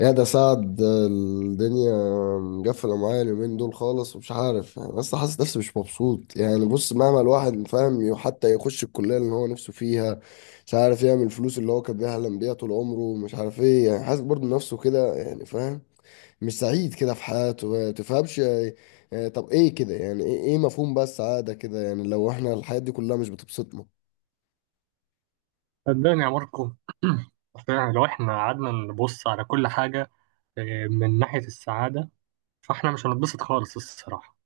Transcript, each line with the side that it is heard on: left: يا ده سعد الدنيا مقفلة معايا اليومين دول خالص ومش عارف، يعني بس حاسس نفسي مش مبسوط. يعني بص، مهما الواحد فاهم، حتى يخش الكلية اللي هو نفسه فيها، مش عارف يعمل الفلوس اللي هو كان بيحلم بيها طول عمره، مش عارف ايه، يعني حاسس برضه نفسه كده، يعني فاهم، مش سعيد كده في حياته، ما تفهمش يعني. يعني طب ايه كده، يعني ايه، مفهوم بقى السعادة كده، يعني لو احنا الحياة دي كلها مش بتبسطنا.
right: صدقني يا ماركو فعلا لو احنا قعدنا نبص على كل حاجة من ناحية السعادة فاحنا مش هنتبسط خالص الصراحة.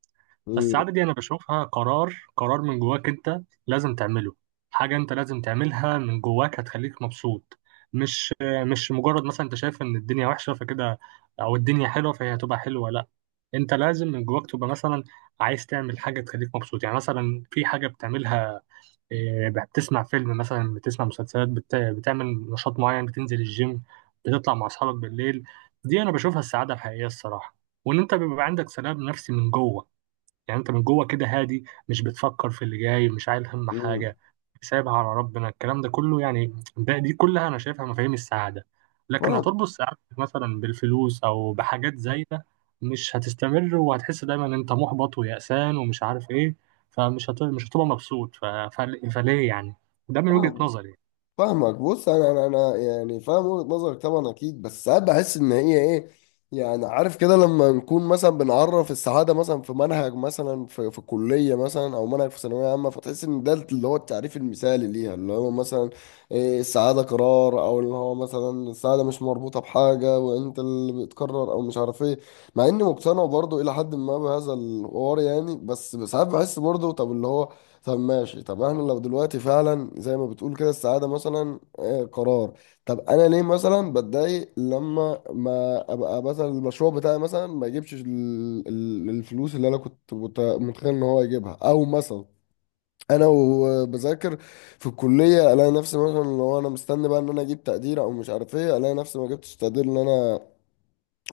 left: امم.
right: فالسعادة دي انا بشوفها قرار قرار من جواك. انت لازم تعمله، حاجة انت لازم تعملها من جواك هتخليك مبسوط. مش مجرد مثلا انت شايف ان الدنيا وحشة فكده، او الدنيا حلوة فهي هتبقى حلوة. لا، انت لازم من جواك تبقى مثلا عايز تعمل حاجة تخليك مبسوط. يعني مثلا في حاجة بتعملها، بتسمع فيلم، مثلا بتسمع مسلسلات، بتعمل نشاط معين، بتنزل الجيم، بتطلع مع اصحابك بالليل. دي انا بشوفها السعاده الحقيقيه الصراحه. وان انت بيبقى عندك سلام نفسي من جوه، يعني انت من جوه كده هادي، مش بتفكر في اللي جاي، مش عايل هم
left: امم.
right: حاجه، سايبها على ربنا. الكلام ده كله، يعني دي كلها انا شايفها مفاهيم السعاده. لكن هتربط سعادتك مثلا بالفلوس او بحاجات زايده، مش هتستمر، وهتحس دايما ان انت محبط ويأسان ومش عارف ايه. مش هتبقى مبسوط فليه يعني؟ ده من وجهة
left: فاهم.
right: نظري يعني.
left: فاهمك، بص انا يعني فاهم وجهة نظرك طبعا اكيد، بس ساعات بحس ان هي ايه، يعني عارف كده، لما نكون مثلا بنعرف السعاده مثلا في منهج، مثلا في كليه مثلا، او منهج في ثانويه عامه، فتحس ان ده اللي هو التعريف المثالي ليها، اللي هو مثلا السعاده قرار، او اللي هو مثلا السعاده مش مربوطه بحاجه، وانت اللي بتقرر او مش عارف ايه. مع اني مقتنع برضو الى حد ما بهذا الحوار، يعني بس ساعات بحس برضو طب اللي هو، طب ماشي، طب احنا لو دلوقتي فعلا زي ما بتقول كده، السعادة مثلا قرار، طب انا ليه مثلا بتضايق لما ما ابقى مثلا المشروع بتاعي مثلا ما يجيبش الفلوس اللي انا كنت متخيل ان هو يجيبها، او مثلا انا وبذاكر في الكلية، الاقي نفسي مثلا لو انا مستني بقى ان انا اجيب تقدير او مش عارف ايه، الاقي نفسي ما جبتش التقدير اللي انا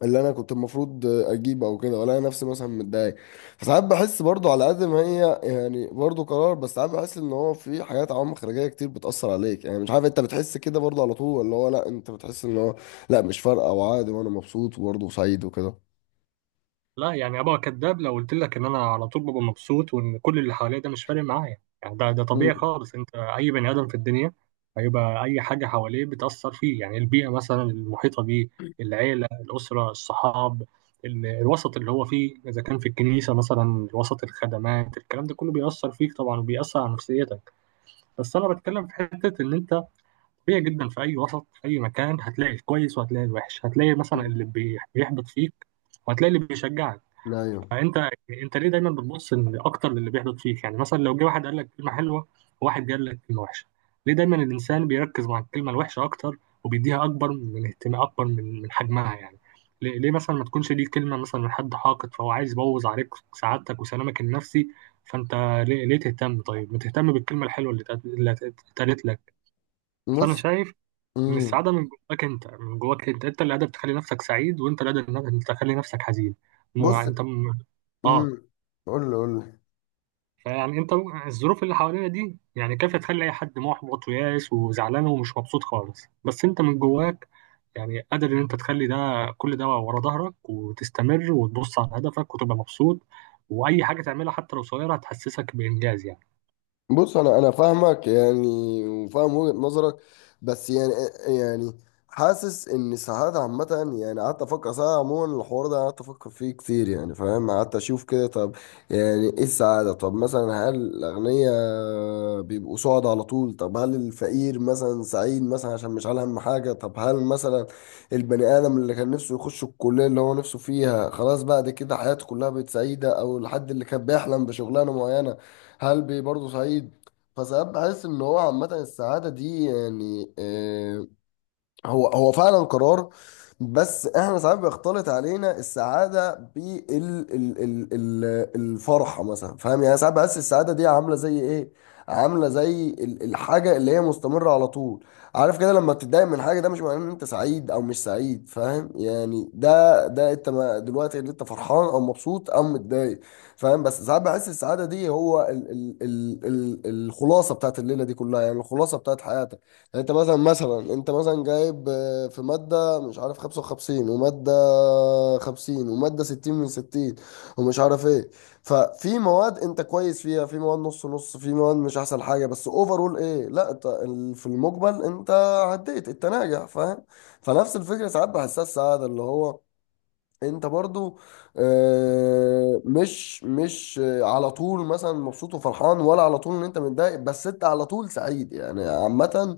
left: اللي انا كنت المفروض اجيبه، او كده، ولا انا نفسي مثلا متضايق. فساعات بحس برضو على قد ما هي يعني برضو قرار، بس ساعات بحس ان هو في حاجات، عوامل خارجيه كتير بتاثر عليك، يعني مش عارف انت بتحس كده برضو على طول، اللي هو لا انت بتحس ان هو لا مش فارقه وعادي وانا مبسوط وبرضو سعيد وكده.
right: لا، يعني ابقى كداب لو قلت لك ان انا على طول ببقى مبسوط وان كل اللي حواليا ده مش فارق معايا. يعني ده طبيعي
left: امم.
right: خالص، انت اي بني ادم في الدنيا هيبقى اي حاجه حواليه بتاثر فيه. يعني البيئه مثلا المحيطه بيه، العيله، الاسره، الصحاب، الوسط اللي هو فيه، اذا كان في الكنيسه مثلا وسط الخدمات، الكلام ده كله بيأثر فيك طبعا وبيأثر على نفسيتك. بس انا بتكلم في حته ان انت طبيعي جدا، في اي وسط في اي مكان هتلاقي الكويس وهتلاقي الوحش، هتلاقي مثلا اللي بيحبط فيك وهتلاقي اللي بيشجعك.
left: ايوه.
right: فانت يعني انت ليه دايما بتبص إن اكتر للي بيحدث فيك؟ يعني مثلا لو جه واحد قال لك كلمه حلوه وواحد قال لك كلمه وحشه، ليه دايما الانسان بيركز مع الكلمه الوحشه اكتر وبيديها اكبر من اهتمام، اكبر من حجمها يعني؟ ليه مثلا ما تكونش دي كلمه مثلا من حد حاقد فهو عايز يبوظ عليك سعادتك وسلامك النفسي؟ فانت ليه تهتم؟ طيب ما تهتم بالكلمه الحلوه اللي اتقالت لك. فانا
left: بص.
right: شايف ان
left: امم.
right: السعاده من جواك انت، من جواك انت اللي قادر تخلي نفسك سعيد وانت اللي قادر إنك تخلي نفسك حزين. مو- يعني
left: بص.
right: انت م-
left: امم.
right: اه
left: قول لي، قول لي.
right: فيعني الظروف اللي حوالينا دي يعني كافية تخلي اي حد محبط وياس وزعلان ومش مبسوط خالص، بس انت من جواك يعني قادر ان انت تخلي ده، كل ده ورا ظهرك، وتستمر وتبص على هدفك وتبقى مبسوط. واي حاجة تعملها حتى لو صغيرة هتحسسك بانجاز يعني.
left: بص انا فاهمك يعني، وفاهم وجهة نظرك، بس يعني، يعني حاسس ان ساعات عامة، يعني قعدت افكر ساعات، عموما الحوار ده قعدت افكر فيه كتير، يعني فاهم، قعدت اشوف كده طب، يعني ايه السعادة؟ طب مثلا هل الاغنياء بيبقوا سعد على طول؟ طب هل الفقير مثلا سعيد مثلا عشان مش على هم حاجة؟ طب هل مثلا البني ادم اللي كان نفسه يخش الكلية اللي هو نفسه فيها، خلاص بعد كده حياته كلها بقت سعيدة؟ او الحد اللي كان بيحلم بشغلانة معينة، هلبي برضه سعيد؟ فساعات بحس ان هو عامة السعادة دي يعني، هو فعلا قرار، بس احنا ساعات بيختلط علينا السعاده بال ال ال ال الفرحه مثلا، فاهم يعني، ساعات بحس السعاده دي عامله زي ايه، عامله زي الحاجه اللي هي مستمره على طول، عارف كده، لما بتتضايق من حاجه، ده مش معناه ان انت سعيد او مش سعيد، فاهم يعني، ده انت دلوقتي اللي انت فرحان او مبسوط او متضايق، فاهم، بس ساعات بحس السعاده دي هو ال الخلاصه بتاعت الليله دي كلها، يعني الخلاصه بتاعت حياتك، يعني انت مثلا، مثلا انت جايب في مادة مش عارف 55، ومادة 50، ومادة 60 من 60، ومش عارف ايه، ففي مواد انت كويس فيها، في مواد نص نص، في مواد مش احسن حاجة، بس اوفرول ايه، لا انت في المجمل انت عديت، انت ناجح، فاهم. فنفس الفكرة ساعات بحسها السعادة، اللي هو انت برضو مش على طول مثلا مبسوط وفرحان، ولا على طول ان انت متضايق، بس انت على طول سعيد، يعني عامة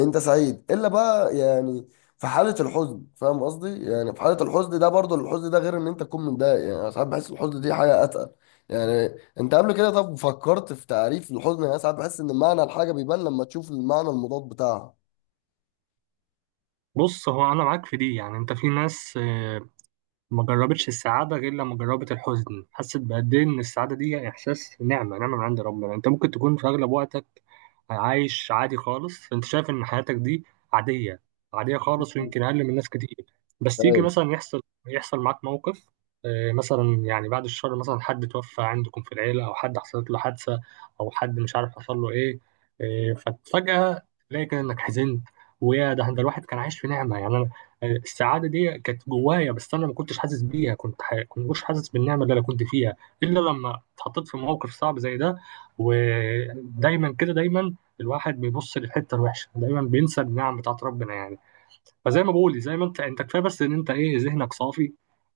left: انت سعيد، الا بقى يعني في حالة الحزن، فاهم قصدي، يعني في حالة الحزن ده برضو، الحزن ده غير ان انت تكون متضايق، يعني انا ساعات بحس الحزن دي حاجة اتقل، يعني انت قبل كده طب فكرت في تعريف الحزن؟ يعني أنا ساعات بحس ان معنى الحاجة بيبان لما تشوف المعنى المضاد بتاعها،
right: بص، هو انا معاك في دي. يعني انت في ناس ما جربتش السعادة غير لما جربت الحزن، حست بقد إيه إن السعادة دي إحساس، نعمة نعمة من عند ربنا. أنت ممكن تكون في أغلب وقتك عايش عادي خالص، أنت شايف إن حياتك دي عادية عادية خالص، ويمكن أقل من ناس كتير. بس يجي
left: فاهم.
right: مثلا يحصل معاك موقف، مثلا يعني بعد الشر مثلا حد توفى عندكم في العيلة أو حد حصلت له حادثة أو حد مش عارف حصل له إيه. ففجأة تلاقي كده إنك حزنت. ويا، ده الواحد كان عايش في نعمة يعني. السعاده دي كانت جوايا بس انا ما كنتش حاسس بيها. كنت مش حاسس بالنعمه اللي انا كنت فيها الا لما اتحطيت في موقف صعب زي ده. ودايما كده، دايما الواحد بيبص للحته الوحشه، دايما بينسى النعم بتاعت ربنا يعني. فزي ما بقول، زي ما انت كفايه بس ان انت ذهنك صافي،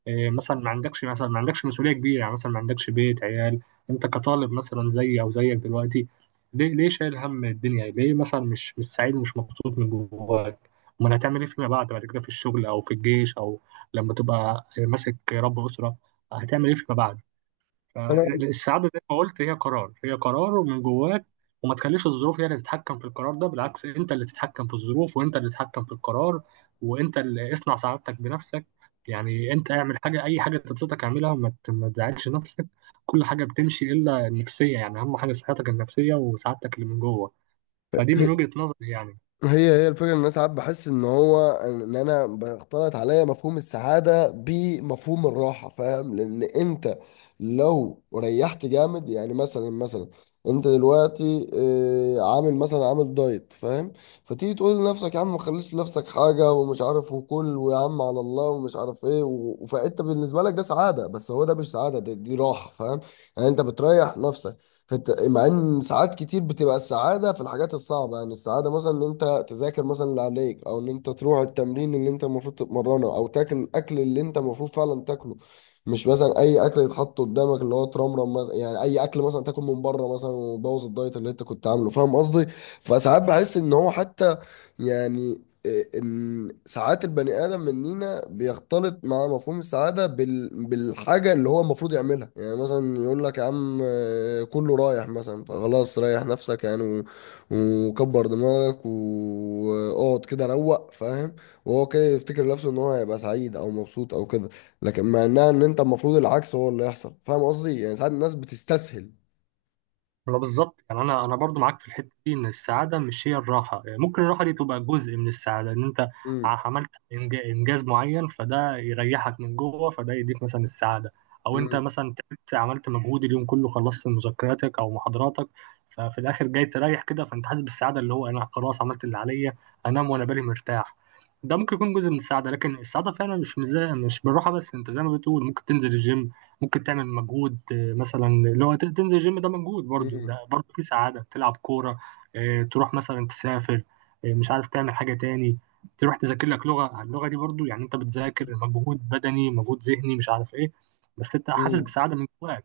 right: مثلا ما عندكش مسؤوليه كبيره. يعني مثلا ما عندكش بيت، عيال، انت كطالب مثلا زي او زيك دلوقتي. ليه شايل هم الدنيا؟ ليه مثلا مش سعيد ومش مبسوط من جواك؟ امال هتعمل ايه فيما بعد كده في الشغل او في الجيش، او لما تبقى ماسك رب اسره، هتعمل ايه فيما بعد؟ فالسعادة زي ما قلت هي قرار، هي قرار ومن جواك. وما تخليش الظروف هي اللي تتحكم في القرار ده، بالعكس، انت اللي تتحكم في الظروف وانت اللي تتحكم في القرار وانت اللي اصنع سعادتك بنفسك. يعني انت اعمل حاجة، اي حاجة تبسطك اعملها، ما تزعلش نفسك. كل حاجة بتمشي الا النفسية، يعني اهم حاجة صحتك النفسية وسعادتك اللي من جوه. فدي من
left: انا
right: وجهة نظري يعني.
left: هي هي الفكرة ان انا ساعات بحس ان هو ان انا بختلط عليا مفهوم السعادة بمفهوم الراحة، فاهم، لان انت لو ريحت جامد، يعني مثلا، مثلا انت دلوقتي عامل مثلا، عامل دايت، فاهم، فتيجي تقول لنفسك يا عم ما خليش لنفسك حاجة، ومش عارف، وكل ويا عم على الله، ومش عارف ايه، و... فانت بالنسبة لك ده سعادة، بس هو ده مش سعادة، ده دي راحة، فاهم، يعني انت بتريح نفسك، مع ان ساعات كتير بتبقى السعاده في الحاجات الصعبه، يعني السعاده مثلا ان انت تذاكر مثلا اللي عليك، او ان انت تروح التمرين اللي انت المفروض تتمرنه، او تاكل الاكل اللي انت المفروض فعلا تاكله، مش مثلا اي اكل يتحط قدامك اللي هو ترمرم مثلا، يعني اي اكل مثلا تاكل من بره مثلا، وتبوظ الدايت اللي انت كنت عامله، فاهم قصدي. فساعات بحس ان هو حتى، يعني ان ساعات البني ادم مننا بيختلط مع مفهوم السعاده بالحاجه اللي هو المفروض يعملها، يعني مثلا يقول لك يا عم كله رايح مثلا فخلاص ريح نفسك، يعني و... وكبر دماغك واقعد كده روق، فاهم، وهو كده يفتكر نفسه ان هو هيبقى سعيد او مبسوط او كده، لكن مع انها ان انت المفروض العكس هو اللي يحصل، فاهم قصدي، يعني ساعات الناس بتستسهل.
right: ما بالظبط. يعني انا برضو معاك في الحته دي ان السعاده مش هي الراحه. يعني ممكن الراحه دي تبقى جزء من السعاده، ان انت
left: امم.
right: عملت انجاز معين، فده يريحك من جوه، فده يديك مثلا السعاده. او انت
left: امم.
right: مثلا تعبت، عملت مجهود اليوم كله، خلصت مذكراتك او محاضراتك، ففي الاخر جاي تريح كده، فانت حاسس بالسعاده اللي هو انا خلاص عملت اللي عليا، انام وانا بالي مرتاح. ده ممكن يكون جزء من السعاده، لكن السعاده فعلا مش بالراحه بس. انت زي ما بتقول ممكن تنزل الجيم، ممكن تعمل مجهود، مثلا اللي هو تنزل الجيم ده مجهود برضو، ده
left: امم.
right: برضو في سعادة، تلعب كورة، تروح مثلا تسافر، مش عارف تعمل حاجة تاني، تروح تذاكر لك اللغة دي برضو يعني انت بتذاكر، مجهود بدني، مجهود ذهني مش عارف ايه، بس انت حاسس بسعادة من جواك.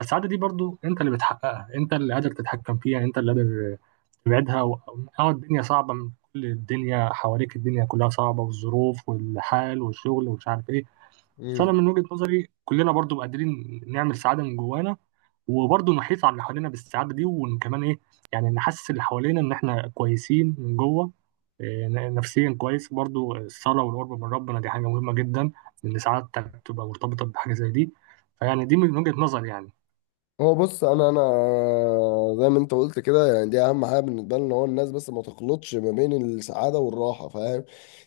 right: فالسعادة دي برضو انت اللي بتحققها، انت اللي قادر تتحكم فيها، انت اللي قادر تبعدها. الدنيا صعبة من كل الدنيا حواليك، الدنيا كلها صعبة، والظروف والحال والشغل ومش عارف ايه. بس انا
left: امم.
right: من وجهة نظري كلنا برضو قادرين نعمل سعادة من جوانا، وبرضو نحيط على اللي حوالينا بالسعادة دي. وكمان ايه؟ يعني نحسس اللي حوالينا ان احنا كويسين من جوه، نفسيا كويس. برضو الصلاة والقرب من ربنا دي حاجة مهمة جدا، ان سعادتك تبقى مرتبطة بحاجة زي دي. فيعني دي من وجهة نظري يعني.
left: هو بص انا، زي ما انت قلت كده، يعني دي اهم حاجه بالنسبه لنا، هو الناس بس ما تخلطش ما بين السعاده والراحه، فاهم،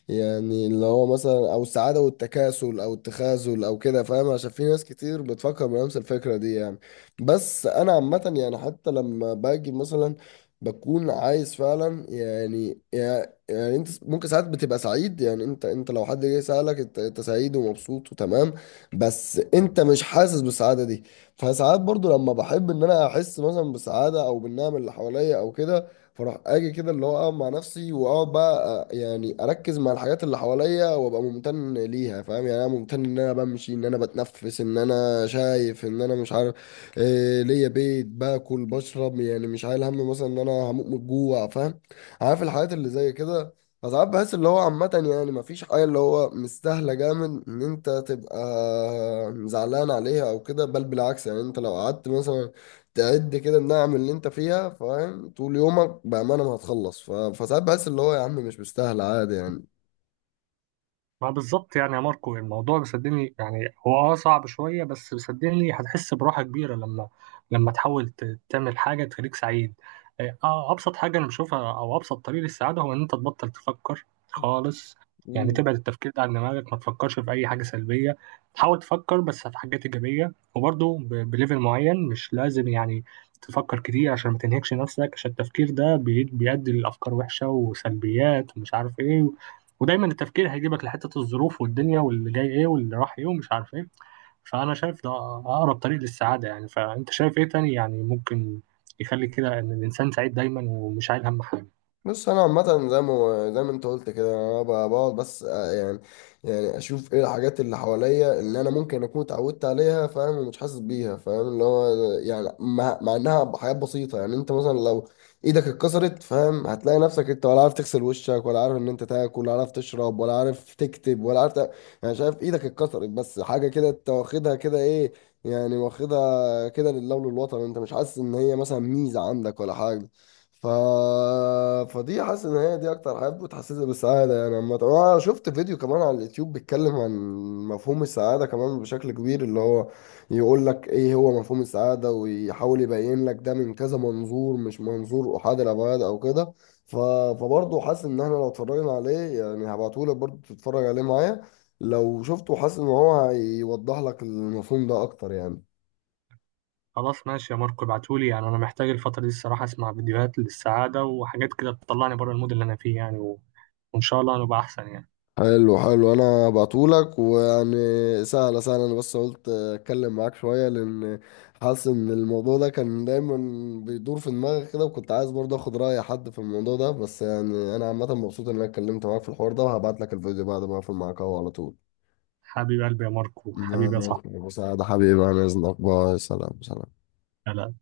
left: يعني اللي هو مثلا، او السعاده والتكاسل او التخاذل او كده، فاهم، عشان في ناس كتير بتفكر بنفس الفكره دي، يعني بس انا عامه، يعني حتى لما باجي مثلا بكون عايز فعلا، يعني يعني انت ممكن ساعات بتبقى سعيد، يعني انت لو حد جه سألك انت، أنت سعيد ومبسوط وتمام، بس انت مش حاسس بالسعاده دي. فساعات برضو لما بحب ان انا احس مثلا بسعاده، او بالنعم اللي حواليا او كده، فاروح اجي كده اللي هو اقعد مع نفسي، واقعد بقى يعني اركز مع الحاجات اللي حواليا، وابقى ممتن ليها، فاهم، يعني انا ممتن ان انا بمشي، ان انا بتنفس، ان انا شايف، ان انا مش عارف ليا بيت، باكل بشرب، يعني مش عايل هم مثلا ان انا هموت من الجوع، فاهم، عارف الحاجات اللي زي كده. فساعات بحس اللي هو عامة يعني مفيش حاجة اللي هو مستاهلة جامد إن أنت تبقى زعلان عليها أو كده، بل بالعكس، يعني أنت لو قعدت مثلا تعد كده النعم اللي أنت فيها، فاهم، طول يومك بأمانة ما هتخلص، فساعات بحس اللي هو يا عم مش مستاهلة، عادي
right: ما بالظبط. يعني يا ماركو الموضوع، بيصدقني يعني هو صعب شوية، بس بيصدقني هتحس براحة كبيرة لما، تحاول تعمل حاجة تخليك سعيد. إيه، اه أبسط حاجة أنا بشوفها أو أبسط طريق للسعادة هو إن أنت تبطل تفكر خالص. يعني
left: يعني.
right: تبعد التفكير ده عن دماغك، ما تفكرش في أي حاجة سلبية، تحاول تفكر بس في حاجات إيجابية. وبرضه بليفل معين، مش لازم يعني تفكر كتير عشان ما تنهكش نفسك، عشان التفكير ده بيؤدي لأفكار وحشة وسلبيات ومش عارف إيه. ودايما التفكير هيجيبك لحتة الظروف والدنيا واللي جاي ايه واللي راح ايه ومش عارف ايه. فأنا شايف ده أقرب طريق للسعادة يعني. فأنت شايف ايه تاني يعني ممكن يخلي كده إن الإنسان سعيد دايما ومش عايل هم حاجة؟
left: بص انا عامه، زي ما انت قلت كده، انا بقعد بس يعني، يعني اشوف ايه الحاجات اللي حواليا اللي انا ممكن اكون اتعودت عليها، فاهم، ومش حاسس بيها، فاهم، اللي هو يعني مع انها حاجات بسيطه، يعني انت مثلا لو ايدك اتكسرت، فاهم، هتلاقي نفسك انت ولا عارف تغسل وشك، ولا عارف ان انت تاكل، ولا عارف تشرب، ولا عارف تكتب، ولا عارف يعني شايف، ايدك اتكسرت بس حاجه كده انت واخدها كده ايه، يعني واخدها كده لله وللوطن، انت مش حاسس ان هي مثلا ميزه عندك، ولا حاجه. ف... فدي حاسس ان هي دي اكتر حاجه بتحسسني بالسعاده، يعني عامه انا شفت فيديو كمان على اليوتيوب بيتكلم عن مفهوم السعاده كمان بشكل كبير، اللي هو يقول لك ايه هو مفهوم السعاده، ويحاول يبين لك ده من كذا منظور، مش منظور احاد الابعاد او كده. ف... فبرضه حاسس ان احنا لو اتفرجنا عليه، يعني هبعته لك برضه تتفرج عليه معايا، لو شفته حاسس ان هو هيوضح لك المفهوم ده اكتر يعني.
right: خلاص ماشي يا ماركو، ابعتولي. يعني أنا محتاج الفترة دي الصراحة أسمع فيديوهات للسعادة وحاجات كده تطلعني بره المود اللي أنا فيه يعني، وإن شاء الله هنبقى أحسن يعني.
left: حلو حلو، انا بعتهولك، ويعني سهله سهله، انا بس قلت اتكلم معاك شويه، لان حاسس ان الموضوع ده كان دايما بيدور في دماغي كده، وكنت عايز برضه اخد راي حد في الموضوع ده، بس يعني انا عامه مبسوط ان انا اتكلمت معاك في الحوار ده، وهبعت لك الفيديو بعد ما اقفل معاك اهو على طول.
right: حبيب قلبي يا ماركو، حبيبي يا صاحبي.
left: ماشي، بس ده حبيبي، انا اذنك، باي، سلام سلام.
right: لا، لا.